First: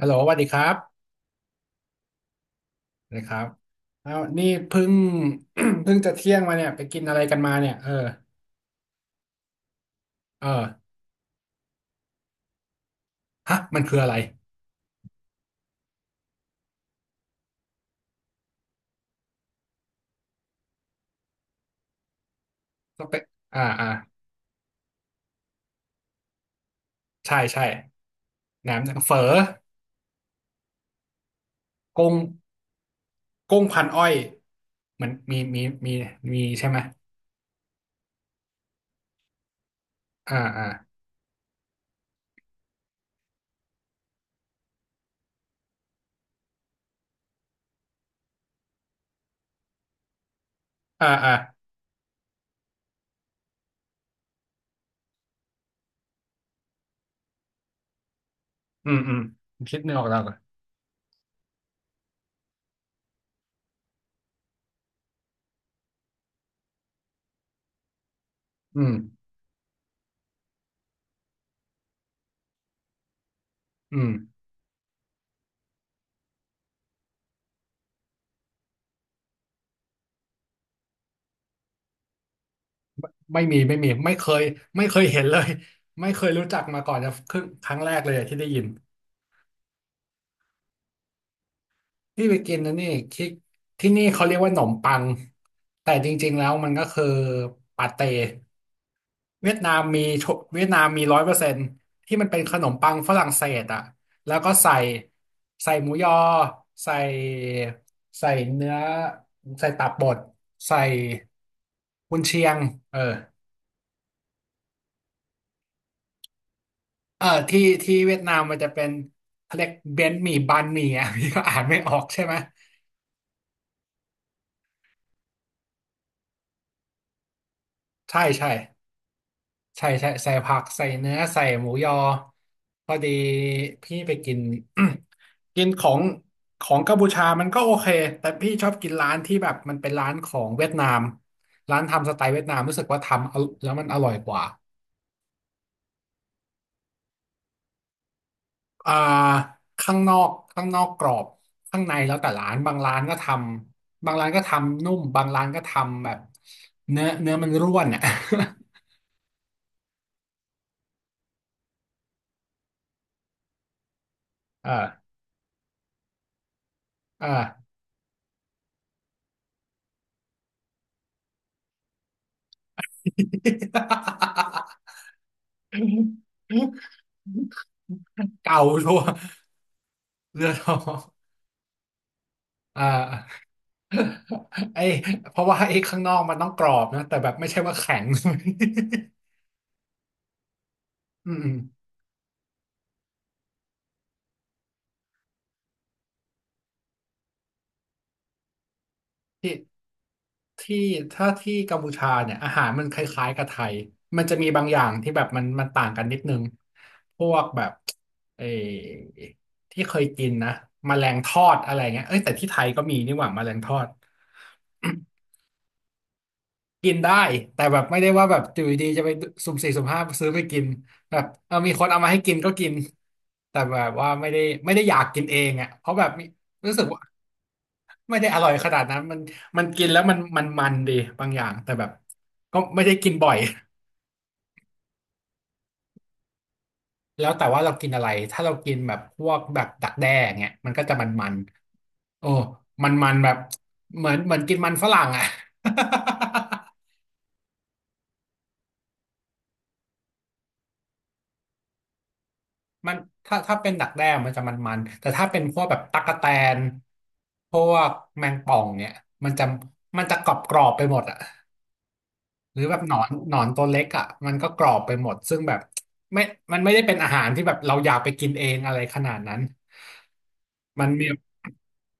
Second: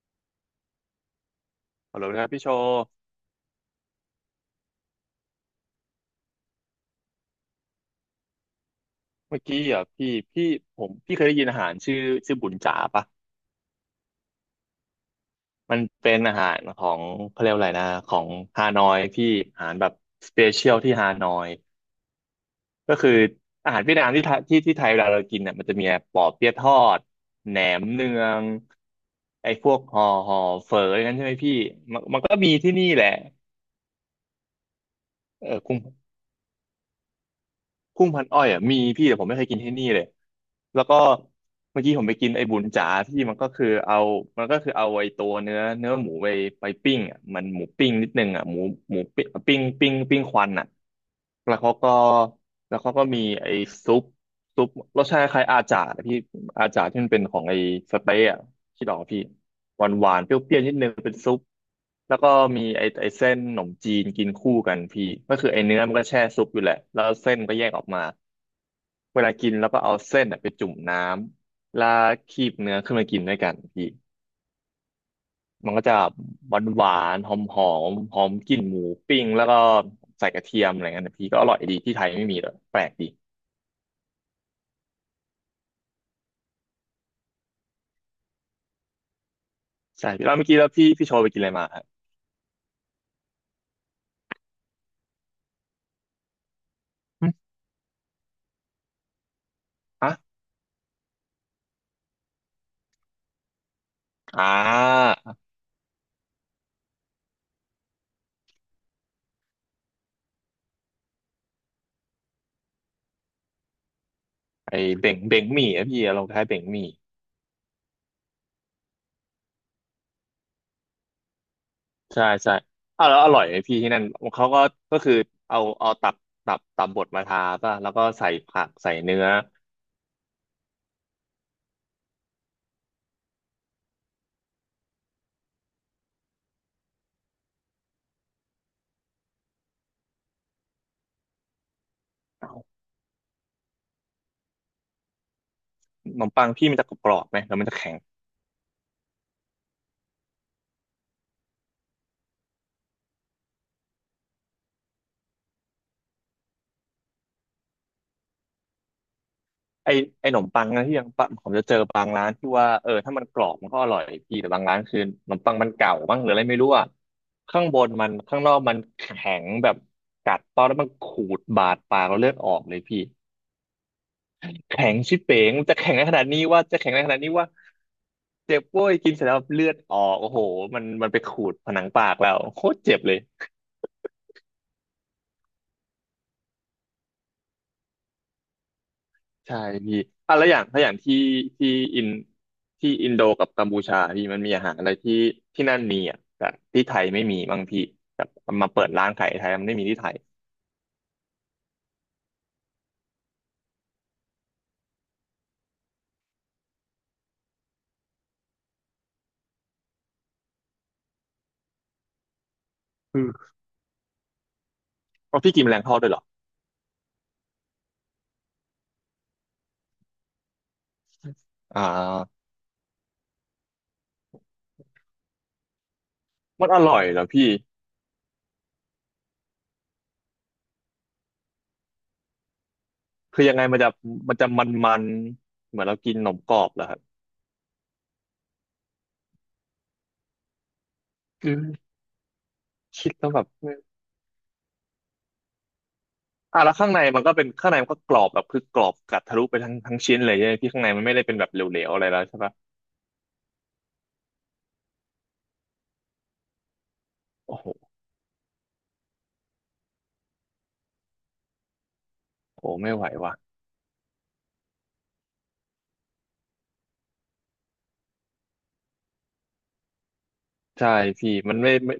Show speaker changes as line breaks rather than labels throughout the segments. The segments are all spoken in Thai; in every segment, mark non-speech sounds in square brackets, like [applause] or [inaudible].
ฮัลโหลสวัสดีครับ
ฮัลโหลนะครับพี่โชว์
สวัสดีครับอ้าวนี่เพิ่ง [coughs] [clears throat] เพิ่งจะเที่ยงมาเนี่ยไปกินอะไรกันมาเนี่ยเออ
เมื่อกี้อ่ะพี่
เอ
พี่
อ
ผมพี่เคยได้ยินอาหารชื่อชื่อบุญจ๋าปะ
ฮะมันคืออะไร
มันเป็นอาหารของเขาเรียกว่าอะไรนะของฮานอยพี่อาหารแบบสเปเชียลที่ฮานอยก็
ต้อง
คือ
ไปอ่า
อาหาร
อ่า
เวียดนามที่ไทยที่ที่ไทยเวลาเรากินเนี่ยมันจะมีปอเปี๊ยะทอด
ใช่
แหน
ใช่
มเนือง
แหนมเฝอ
ไอ้พวกห่อห่อเฝออย่างนั้นใช่ไหมพี่มัน
กุ้ง
มันก็มีที่นี่แหละ
กุ้งพันอ้อยมันมี
เออ
มี
คุณ
มีมีใช่ไหม
กุ้งพันอ้อยอ่ะมีพี่แต่ผมไม่เคยกินที่นี่เลย
อ่าอ่า
แล้วก็เมื่อกี้ผมไปกินไอ้บุญจ๋าที่มันก็คือเอามันก็คือเอาไอ้ตัวเนื้อเนื้อหมูไปไปปิ้งอ่ะมันหมูปิ้งนิดนึงอ่ะหมูหมูปิ้งปิ้งปิ้งปิ้งควันอ่ะ
อ่าอ่า
แล้วเขาก็แล้วเขาก็มีไอ้ซุป ซุปรสชาติคล้ายอาจาร์นะพี่อาจาร์ที่มันเป็นของไอ้สเต๊ะอะที่ด
อื
ออ
ม
กปะ
อืม
พี่
คิด
หวา
ไม่
น
ออ
ห
ก
วา
แล้ว
นเป
อะ
รี้ยวๆนิดนึงเป็นซุปแล้วก็มีไอ้ไอ้เส้นขนมจีนกินคู่กันพี่ก็คือไอ้เนื้อมันก็แช่ซุปอยู่แหละแล้วเส้นก็แยกออกมา
อืม
เวลากินแล้วก็เอาเส้นอะไปจุ่มน้ำแล้วคีบเนื้อขึ้นมากินด้วยกันพี่
อืม
มันก็จะหวานหวานหอมหอมหอมกลิ่นหมูปิ้งแล้วก็ใส่กระเทียมอะไรเงี้ยนะพี่ก็อร่อยดีที่ไทยไม่มีเลยแปลกดี
ไม่มีไม่มีไม่เคยไม่เคยเห็นเลย ไม่เคยรู้จักมาก่อนจะครึ่งครั้งแรกเลยอะที่ได้ยิน
ใช่พี่แล้วเมื่อกี้แล้วพี่พี่โชว์ไปกินอะไรมาฮะ
พี่ไปกินนะนี่ที่ที่นี่เขาเรียกว่าหนมปังแต่จริงๆแล้วมันก็คือ
หึ
ปาเต้เวียดนามมี
อะ
ทุกเวียดนามมีร้อยเปอร์เซ็นต์ที่มันเป็นขนมปังฝรั่งเศสอ่ะแล้ว
อ่
ก็ใส่
า
ใส่หมูยอใส่ใส่เนื้อใส่ตับบดใส่กุนเชียงเออ
ไอเบ่งเบ่งหมี่อะพี่ลคล้ายเบ่งหมี่
เออที่ที่เวียดนามมันจะเป็นเขาเรียกเบนหมี่บันหมี่อ่ะ [laughs] พี่ก็อ่านไม่ออกใช่
ใช่
ไหม
ใช่อ้าวแล้วอร่อยไหมพี่ที่นั่นเขาก็ก็คือเอาเอาตับตับตับบดมาทาป่ะแล้วก็
ใช่
ใส่
ใช่
ผักใส่เนื้อ
ใช่ใช่ใส่ผักใส่เนื้อใส่หมูยอพอดีพี่ไปกิน [coughs] [clears throat] กินของของกัมพูชามันก็โอเคแต่พี่ชอบกินร้านที่แบบมันเป็นร้านของเวียดนามร้านทำสไตล์เวียด
อ้า
นา
ว
มรู้สึกว่าทำเอาแล้วมันอร่อยกว่า
ขนมปังพี่มันจะกรอบไหมแล้วมันจะแข็ง
อ่าข้างนอกข้างนอกกรอบข้างในแล้วแต่ร้านบางร้านก็ทำบางร้านก็ทำนุ่มบางร้านก็ทำแบบเนื้อเนื้อมันร่วน [laughs] อ่ะ [laughs]
ไอไอขนมปังนะที่ยังปะผมจะเจอบางร้านที่ว่าเออถ้ามันกรอบมันก็อร่อยพี่แต่บางร้านคือ
อ่า
ขนมปังมันเก่าบ้างหรืออะไรไม่รู้อะ
อา
ข้างบนมันข้างนอกมันแข็งแบบกัดตอนแล้วมันขูดบาดปากเราเลือดออกเลยพี่ แข็งชิบเป๋งจะแข็งในขนาดนี้ว่าจะแข็งในขนาดนี้ว่า
[laughs] เก่า
เจ็บโว้
ชั
ย
วร์
กินเสร็จแล้วเลือดออกโอ้โห
เรือทอ
มัน
ง
มันไปขูดผนังปากเราโคต
[laughs]
ร
อ่า
เจ็บเลย
ไอ้เพราะว่าไอ้ข้างนอกมันต้องกรอบนะแต่แบบไม่ใช่ว่าแข็ง [laughs]
ใช่พี่อ่ะแล้วอย่างถ้าอย่างที่
อืม
ที่
ๆ
อินที่อินโดกับกัมพูชาพี่มันมีอาหารอะไรที่ที่นั่นมีอ่ะแต่ที่ไทยไม่มีบางพี่แบบมาเปิดร้านขายไท
ที่
ยมันไม่มีที่ไทย
ที่ถ้าที่กัมพูชาเนี่ยอาหารมันคล้ายๆกับไทยมันจะมีบางอย่างที่แบบมันมันต่างกันนิดนึงพวกแบบเออที่เคยกินนะแมลงทอดอะไรเงี้ยเอ้ยแต่ที่ไทยก็มีนี่
คื
ห
อ
ว่าแมลงทอด
เอาพี่กินแมลงทอดด้วยเหรอ
กินได้แต่แบบไม่ได้ว่าแบบอยู่ดีๆจะไปสุ่มสี่สุ่มห้าซื้อไปกินแบบเออมี
อ่
คนเอามาให้กิน
า
ก็กินแต่แบบว่าไม่ได้ไม่ได้อยากกินเองอ่ะเพราะแบบมี
มัน
รู้
อ
สึก
ร่
ว่า
อยเหรอพี่
ไม่ได้อร่อยขนาดนั้นมันมันกินแล้วมันมันมันดีบางอย่างแต่แบบก็ไม่ได้กินบ่อย
คือยังไงมันจะมันจะมันๆเหมือนเรากินขนมกรอบเหรอครับ
แล้วแต่ว่าเรากินอะไรถ้าเรากินแบบพวกแบบดักแด้เงี้ยมันก็จะมันมัน
คือ
โอ้มันมั
คิด
น
แล้
แบ
ว
บ
แบบ
เหมือนเหมือนกินมันฝรั่งอ่ะ
อ่ะแล้ว
[laughs]
ข้างในมันก็เป็นข้างในมันก็กรอบแบบคือกรอบกัดทะลุไปทั้งทั้งชิ้นเลยใช่ไหมพี่ข้างในมันไม่ได้เป็นแบบเหลวๆอะไรแล้วใช่ปะ
มันถ้าถ้าเป็นดักแด้มันจะมันๆแต่ถ้าเป็นพวกแบบตั๊กแตนพ
โอ้โห
วกแมงป่องเนี่ยมันจะมันจะกรอบกรอบไปหมดอะหรือ
โอ้
แบบห
ไม่
นอ
ไหว
นห
ว่ะ
นอนตัวเล็กอะมันก็กรอบไปหมดซึ่งแบบไม่มันไม่ได้เป็นอาหารที่แบบเราอยากไปกินเองอะไรขนาดนั้นมัน
ใช่
มี
พี่มันไม่ไม่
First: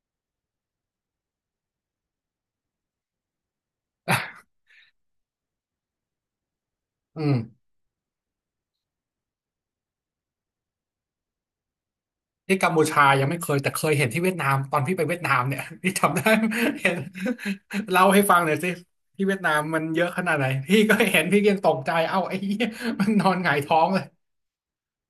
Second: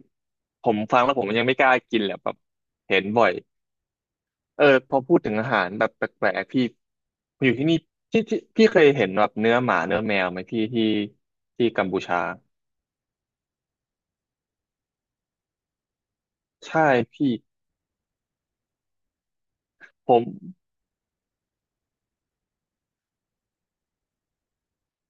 ผมฟังแล้วผมยังไม่กล้ากินแหละแบบเห็นบ่อยเออพอพูดถึงอาหารแบบแปลกๆพี่
อืม
อยู่ที่นี่ที่ที่พี่เคยเห็นแบบเนื้อหมาเนื้อแมวไหมพี่ที่ที่กัมพูชา
ที่กัมพูชายังไม่เคยแต่เคยเห็นที่เวียดนามตอนพี่ไปเวียดนามเนี่ย [laughs] พี่จำได้
ใช่
เห็น
พี่
เล่าให้ฟังหน่อยสิที่เวียดนามมันเยอะ
ผ
ข
ม
นาดไหนพี่ก็เห็นพี่ยังตกใจเอ้าไอ้เหี้ยมันนอนหงายท้องเลย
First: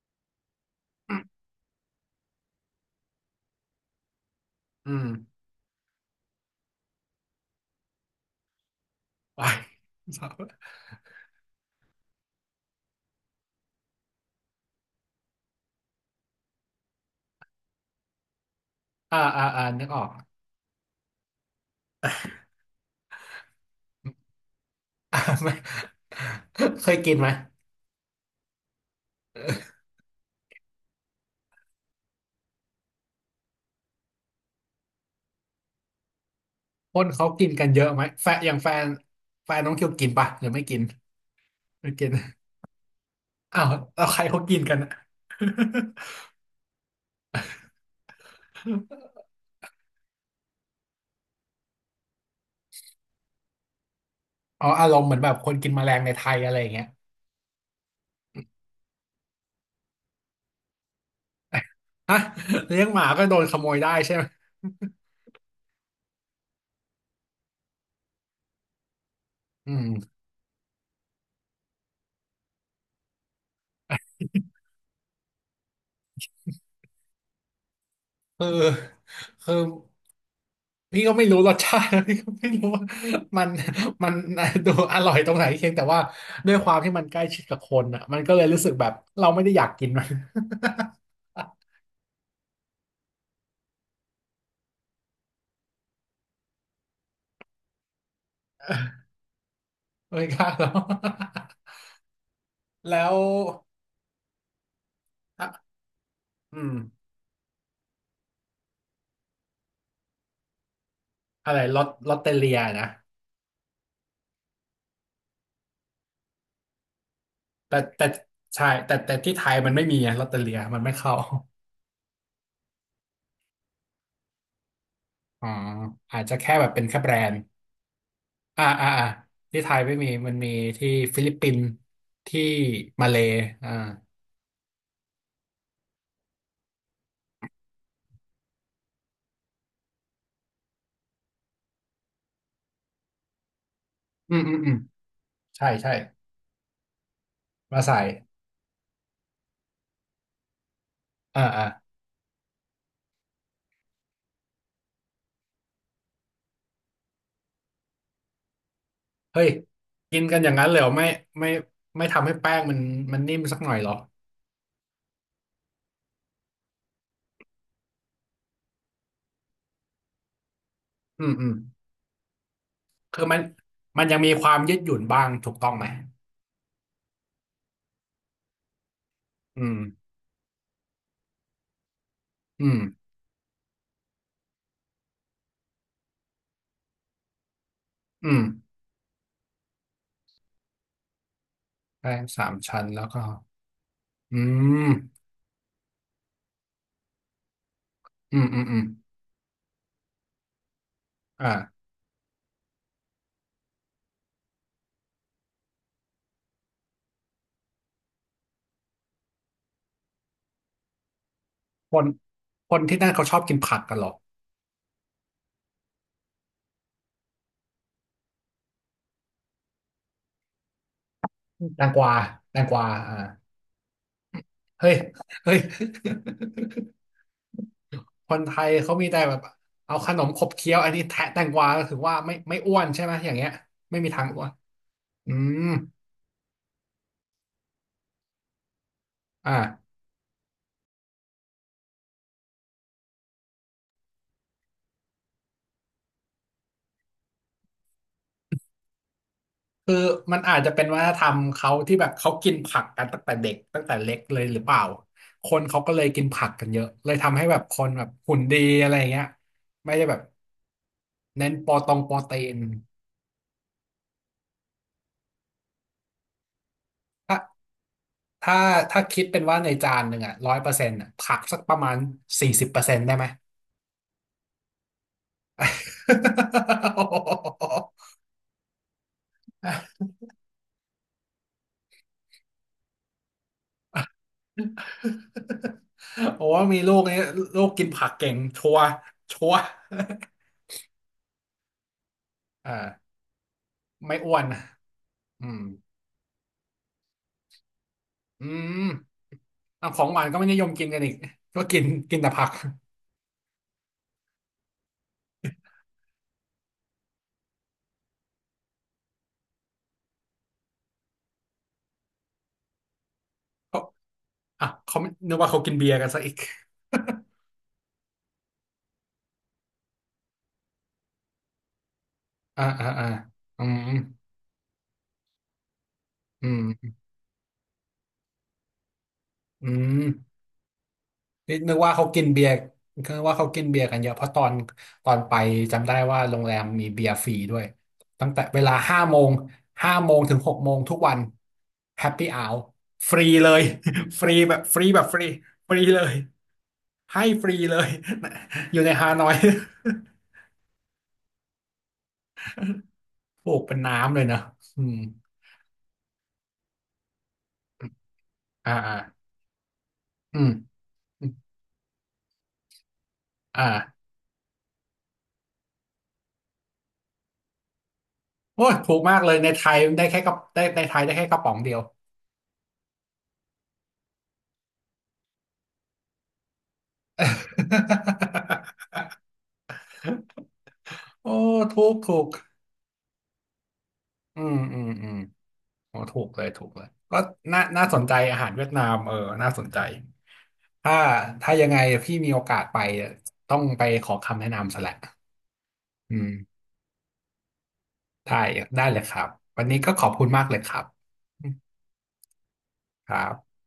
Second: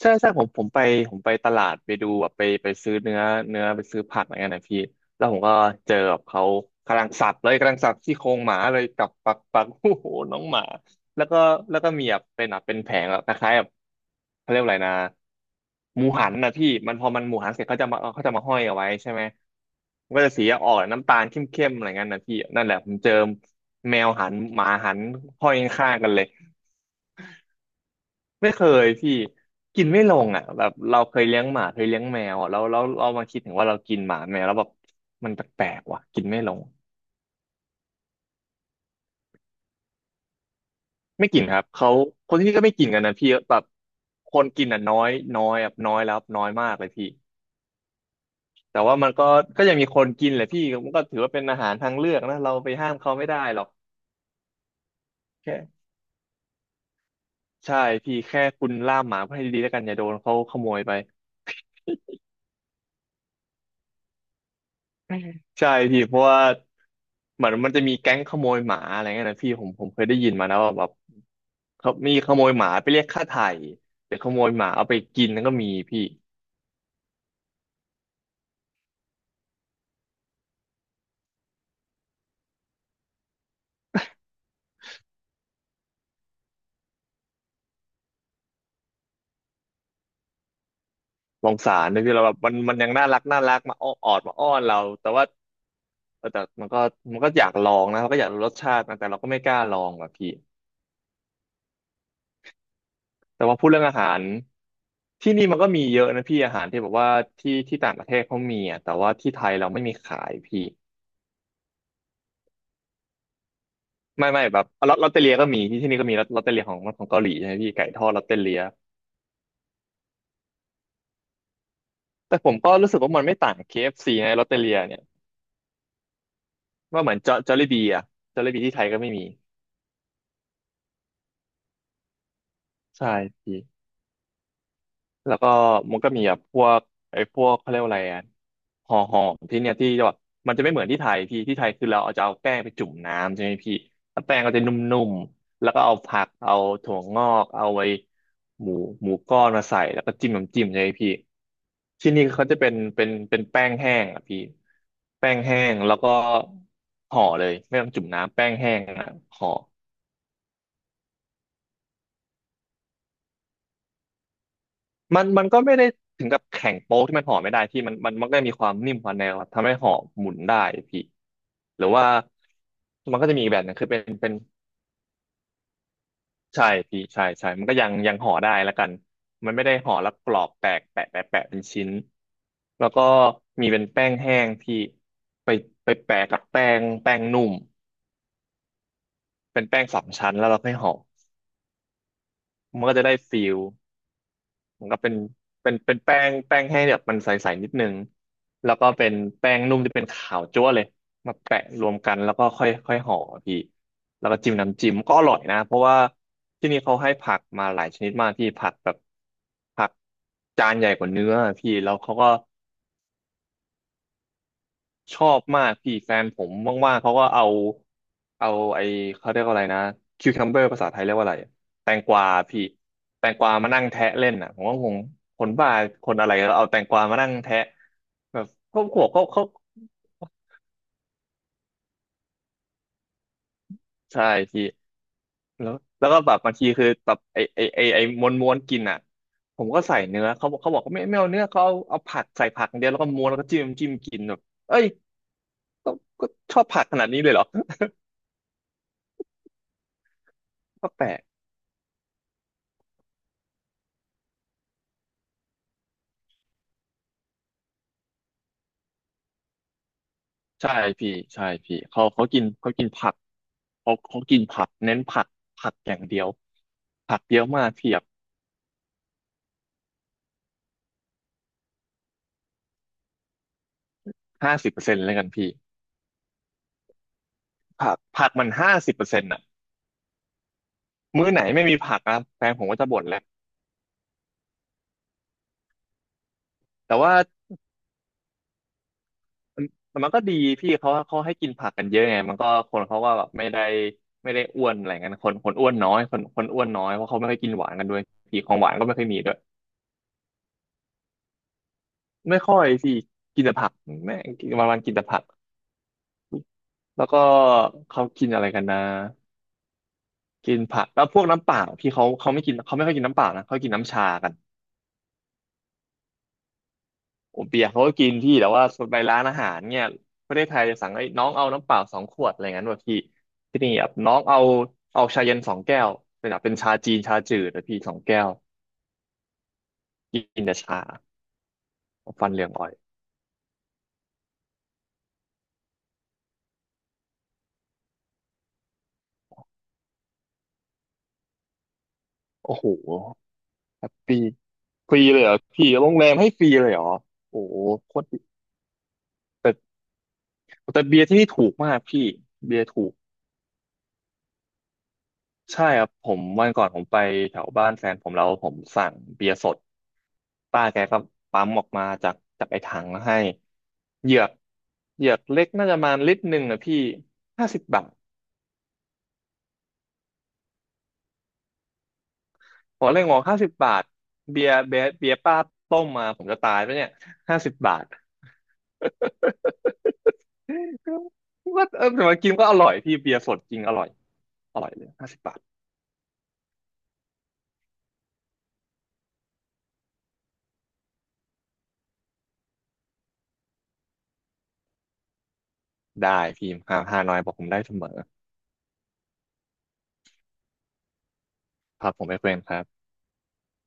ใช่ใช่ผมผมไปผมไปตลาดไปดูแบบไปไปซื้อเนื้อเนื้อไปซื้อผักอะไรเงี้ยนะพี่
อืม
แล้วผมก็เจอแบบเขากำลังสับเลยกำลังสับซี่โครงหมาเลยกับปั
ไป
กปักโอ้โหน้องห
[laughs]
มาแล้วก็แล้วก็มีแบบเป็นแบบเป็นแผงแบบคล้ายๆแบบเขาเรียกว่าอะไรนะหมูหันนะพี่มันพอมันหมูหันเสร็จเขาจะมาเขาจะมาห้อยเอาไว้ใช่
อ่า
ไหม
อ่าอ่านึกออก
มันก็จะ
[laughs]
สีออกน้ำตาลเข้มๆอะไรเงี้ยนะพี่นั่นแหละผมเจอแมวหันหมาหัน
อ่า
ห้อ
ไม่
ยข้างๆกันเลย
เคยกินไหม
ไม่เคยพี่กินไม่ลงอ่ะแบบเราเคยเลี้ยงหมาเคยเลี้ยงแมวอะแล้วแล้วเรามาคิดถึงว่าเรากินหมาแมวแล้วแบบมันแปลกๆว่ะกินไม่ลง
คนเขากินกันเยอะไหมแฟนอย่างแฟน แฟนน้องคิวกินปะหรือไม่กิน
ไม่กินครับเขา
ไม่กิน
คน
[laughs]
ที่นี่ก็ไม่กินกันนะพี่แบ
อ้าว
บ
แล้วใคร
ค
เขา
น
กิน
กิน
กัน
อ่ะ
อะ
น้อย
[laughs]
น้อยแบบน้อยแล้วน้อยมากเลยพี่แต่ว่ามันก็ก็ยังมีคนกินแหละพี่มันก็ถือว่าเป็นอาหารทางเลือกนะเราไปห้ามเขาไม่ได้หรอก
อ๋ออารมณ์เหมือนแบบคนกินแม
แค่
ลงในไทยอะไรอย่างเงี้ย
ใช่พี่แค่คุณล่ามหมาให้ดีๆแล้วกันอย่าโดนเขาขโมยไป
ฮะเลี้ยงหมาก็โดนขโมยได้ใช่ไหม
อืมใช่พี่เพราะว่าเหมือนมันจะมีแก๊งขโมยหมาอะไรเงี้ยนะพี่ผม
อื
ผมเคย
ม
ได้ยินมานะว่าแบบเขามีขโมยหมาไปเรียกค่าไถ่หรือขโมยหมาเอาไปกินนั่นก็มีพี่
คือ คือ พี่ก็ไม่รู้รสชาติ [laughs] พี่ก็ไม่รู้ว่า [laughs] มันมัน [laughs] ดูอร่อยตรงไหนเพียงแต่ว่าด้วยความที่มันใกล้ชิดกับคนอ่ะมันก็เลยรู้สึกแบบเราไม่ได้อยากกินมัน [laughs]
สงสารเลยพี่เราแบบมันยังน่ารักน่ารักมาอ้อนออดมาอ้อนเราแต่ว่าเออแต่มันก็อยากลองนะมันก็อยากรู้รสชาตินะแต่เราก็ไม่กล้าลองว่ะ
ไม่
พี่
กล้าหรอก [laughs] แล้ว
แต่ว่าพูดเรื่องอาหารที่นี่มัน
อ่ะ
ก็มีเยอะนะพี่อา
อื
หาร
ม
ที่แบบว่าที่ต่างประเทศเขามีอ่ะแต่ว่าที่ไทยเราไม่มีขายพี่
อะไรลอตเตอเลียนะ
ไม่แบบลอตลอตเตอเลียก็มีที่นี่ก็มีลอตลอตเตอเลียของเกาหลีใช่ไหมพี่
แต่
ไก่ท
แต่
อดลอตเตอเลีย
ใช่แต่ที่ไทยมันไม่มีอะลอตเตอเลียมันไม่เข้า
แต่ผมก็รู้สึกว่ามันไม่ต่าง KFC นะลอตเตอเลียเนี่ย
[laughs] อ๋ออาจจะแค่แบบเป็นแค่
ว่า
แบ
เหมื
ร
อนจ
น
อ
ด์
จอลลี่บีอะจอลลี่บี
อ่า
ที่ไท
อ่า
ยก็
อ่า
ไม่มี
ที่ไทยไม่มีมันมีที่ฟิลิปปินส์ที่มา
ใช่
เลย์
พี่
อ่า
แล้วก็มันก็มีแบบพวกไอ้พวกเขาเรียกว่าอะไรอ่ะห่อห่อมที่เนี่ยที่แบบมันจะไม่เหมือนที่ไทยพี่ที่ไทยคือเราเอาจะเอาแป้งไปจุ่มน้ำใช่ไหมพี่แล้ว
อื
แป้
ม
งก็
อืม
จะน
อืม
ุ่มๆ
ใช่
แล้วก็
ใช่
เอาผักเอาถั่วงอกเอา
มา
ไอ้
ใส่
หมูหมูก้อนมาใส่แล้วก็จิ้มน้ำจิ้มใช่ไหมพี่
อ่าอ่า
ที่นี่เขาจะเป็นแป้งแห้งอ่ะพี่แป้งแห้งแล้วก็ห่อเลยไม่ต้องจุ่มน้ำแป้งแห้งอ่ะ
เฮ้
ห่
ย
อ
กินกันอย่างนั้นเลยเหรอไม่ไม่ไม่ทำให้แป้งมันมันนิ่มสักหน่อยเหรอ
มันก็ไม่ได้ถึงกับแข็งโป๊กที่มันห่อไม่ได้พี่มันก็มีความนิ่มความแนวครับทำให้ห่อหมุนได้พี่
อืมอืม
หรือว่ามัน
คือ
ก็จะ
มัน
มีอีกแบบหนึงคือเป็น
มันยัง
เป็
มี
น
ความยืดหยุ่นบ้างถูกต้องไหม
ใช่พี่ใช่มันก็ยังห่อได้แล้วกันมัน
อื
ไม่ได้
ม
ห่อแล้วกรอบแตกแปะแปะแปะเป็นชิ้น
อืม
แล้วก็มีเป็นแป้งแห้งพี่ไปไปแปะกับแป้งนุ่ม
อืม
เป็นแป้งสามชั้นแล้วเราค่อยห่อ
แป้งสามชั้
มั
น
นก็จะ
แล้ว
ได้
ก็
ฟิล
อื
มั
ม
นก็เป็นแป้งให้แบบมันใสๆนิดนึง
อืมอืม
แล้
อื
ว
ม
ก็เป็นแป้งนุ่มที่เป็นขาวจั๊วเลยมาแปะ
อ่า
รวมกันแล้วก็ค่อยค่อยห่อพี่แล้วก็จิ้มน้ำจิ้มก็อร่อยนะเพราะว่าที่นี่เขาให้ผักมาหลายชนิดมากพี่ผักแบบผักจานใหญ่กว่าเนื้อพี่แล้
ค
ว
น
เขาก็
คนที่นั่นเขาชอบกินผักกันเหรอ
ชอบมากพี่แฟนผมว่างๆเขาก็เอาเอาไอเขาเรียกว่าอะไรนะคิวคัมเบอร์ภาษาไทยเรียกว่าอะไร
แต
แต
งก
ง
วา
กวา
แต
พี่
งกวาอ่า
แตงกวามานั่งแทะเล่นอ่ะผมก็
เฮ้
ง
ย
งคน
เฮ้ย
บ้าคนอะไรแล้วเอาแตงกวามานั่งแทะ
[laughs] ค
แบ
น
บ
ไทย
ครอบ
เขา
ครัว
มีแต่
เขา
แบบ
เขา
เอาขนมขบเคี้ยวอันนี้แทะแตงกวาก็ถือว่าไม่ไม่อ้วนใช่ไหมอย่างเงี้ยไม่มีทา
ใช่
งอ้วน
พี่
อืม
แล้วแล้วก็แบบบางทีคือแบบไอไอไอไอม้วนกินอ่ะ
อ่า
ผมก็ใส่เนื้อเขาบอกว่าไม่เอาเนื้อเขาเอาผักใส่ผักอย่างเดียวแล้วก็ม้วนแล้วก็จิ้มกินแบบเอ้ยก็ก็ชอบผักขนาดนี้เลยเหรอ
คือมันอาจจะเป็น
ก็
วั
แป
ฒ
ล
นธ
ก
รรมเขาที่แบบเขากินผักกันตั้งแต่เด็กตั้งแต่เล็กเลยหรือเปล่าคนเขาก็เลยกินผักกันเยอะเลยทำให้แบบคนแบบหุ่นดีอะไรอย่างเงี้ยไม่ได้แบบ
ใช่พี่ใช่
เน้นโป
พี่
รตรง
เขา
โปร
เขากิ
ตี
น
น
เขากินผักเขากินผักเน้นผักผักอย่างเดียวผัก
ถ้า
เยอะมากเทียบ
ถ้าถ้าคิดเป็นว่าในจานหนึ่งอ่ะร้อยเปอร์เซ็นต์อ่ะผักสักประมาณ40%ได้ไหม
ห้าสิบเปอร์เซ็นต์แล้วกันพี่ผักมันห้าสิบเปอร์เซ็นต์อ่ะมื้อไหนไม่มีผักนะแฟนผมก็จะบ่นแหละ
[laughs] โอ้ว่า [laughs] มีลู
แต่
ก
ว่า
นี้ลูกกินผักเก่งชัวร์ชัวร์
แต่มันก็ดีพี่เขาให้กินผักกันเยอะไงมันก็
[laughs] อ่า
คนเขาก็แบบ
ไม่
ไม่
อ้ว
ได้
นนะ
อ้วนอะไรเงี้ยคน
อื
คน
ม
อ้วนน้อยคนอ้วนน้อยเพราะเขาไม่ค่อยกินหวานกันด้วยพี่
อื
ของหวา
ม
นก็ไม่ค่อยมีด้วย
เอาของหวานก็ไม่นิยมกินกันอีกก็กินกินแต่
ไม่
ผัก
ค่อยพี่กินแต่ผักแม่งวันกินแต่ผักแล้วก็เขากินอะไรกันนะ กินผักแล้วพวกน้ำเปล่าพี่เขาไม่กินเขาไม่ค่อยกินน้ำเปล่านะเขากิน
เขา
น้ำชากัน
อ่ะเขาไม่นึกว่าเขากินเบียร์กันซะอีก
ผมเปียกเขาก็กินพี่แต่ว่าไปร้านอาหารเนี่ยประเทศไทยจะสั่งไอ้น้องเอาน้ำเปล่าสองขวดอะไร
[laughs] อ่า
เงี้ยด้วย
อ่า
พี่
อ่า
ที่
อื
นี่
ม
แบบน้องเอาเอาชาเย็นสองแก้วเป็นแบบ
อื
เป็นชา
ม
จีนชาจืดแต่พี่สองแก้ว
อืม
กินแต่ชา
นี่นึกว่าเขากิน
ฟันเห
เบี
ลื
ย
อง
ร์
อ่อย
คือว่าเขากินเบียร์กันเยอะ เพราะตอนตอนไปจำได้ว่าโรงแรมมีเบียร์ฟรีด้วย ตั้งแต่เวลาห้าโมงถึง6 โมงทุกวันแฮปปี้อ r ว
โอ้โห
ฟรีเลย
แฮป
[laughs] ฟ
ปี้
รีแบบฟรี
ฟ
แบ
รี
บฟ
เล
รี
ยเหรอพี่
ฟรี
โรง
เล
แร
ย
มให้ฟรีเลยเหรอ
ให้
โอ้
ฟรี
โห
เลย
โคตรดี
[laughs] อยู่ในฮานอย
แต่แต่เบียร์ที่นี่ถูกมากพี่เบียร์ถูก
[laughs] ถูกเป็นน้ำเลยนะอืม
ใช่ครับผมวันก่อนไปแถวบ้านแฟนผมแล้วผม
อ่า
สั่
อ่า
งเบียร์สด
อืม
ป้าแกก็
อืม
ปั๊มออกมาจากไอ้ถังมาให้
อ่า
เหยือกเหยือกเล็กน่าจะประมาณ1 ลิตรนะพี่ห้าสิบบาท
โอ้ยถูกมากเลยในไทยได้แค่กระได้ในไทยได้แค่กระป๋องเดียว
ผมเลยงงห้าสิบบาทเบียร์ป้าต้มมาผมจะตายปะเนี่ยห้าสิบบาท
[laughs] โอ้
[laughs] ว่า
ถู
เออ
ก
แต่มา
ถูก
กินก็อร่อยพี่เบียร์สดจริงอร่อย
อืม
อร่อย
อื
เล
ม
ย
อื
ห้า
ม
สิบบาท
โอ้ถูกเลยถูกเลยก็น่าน่าสนใจอาหารเวียดนามเออน่าสนใจถ้าถ้ายังไงพี่มีโอกาสไปต้องไปขอคำแนะนำซะแหละอื
ได้พี่
ม
ห้าน้อยบอกผมได้เสมอ
ได้ได้เลยครับวันนี้ก็ขอบคุณมากเลยครับอืม
ครับผมไม่เฟรนครับ
ครับ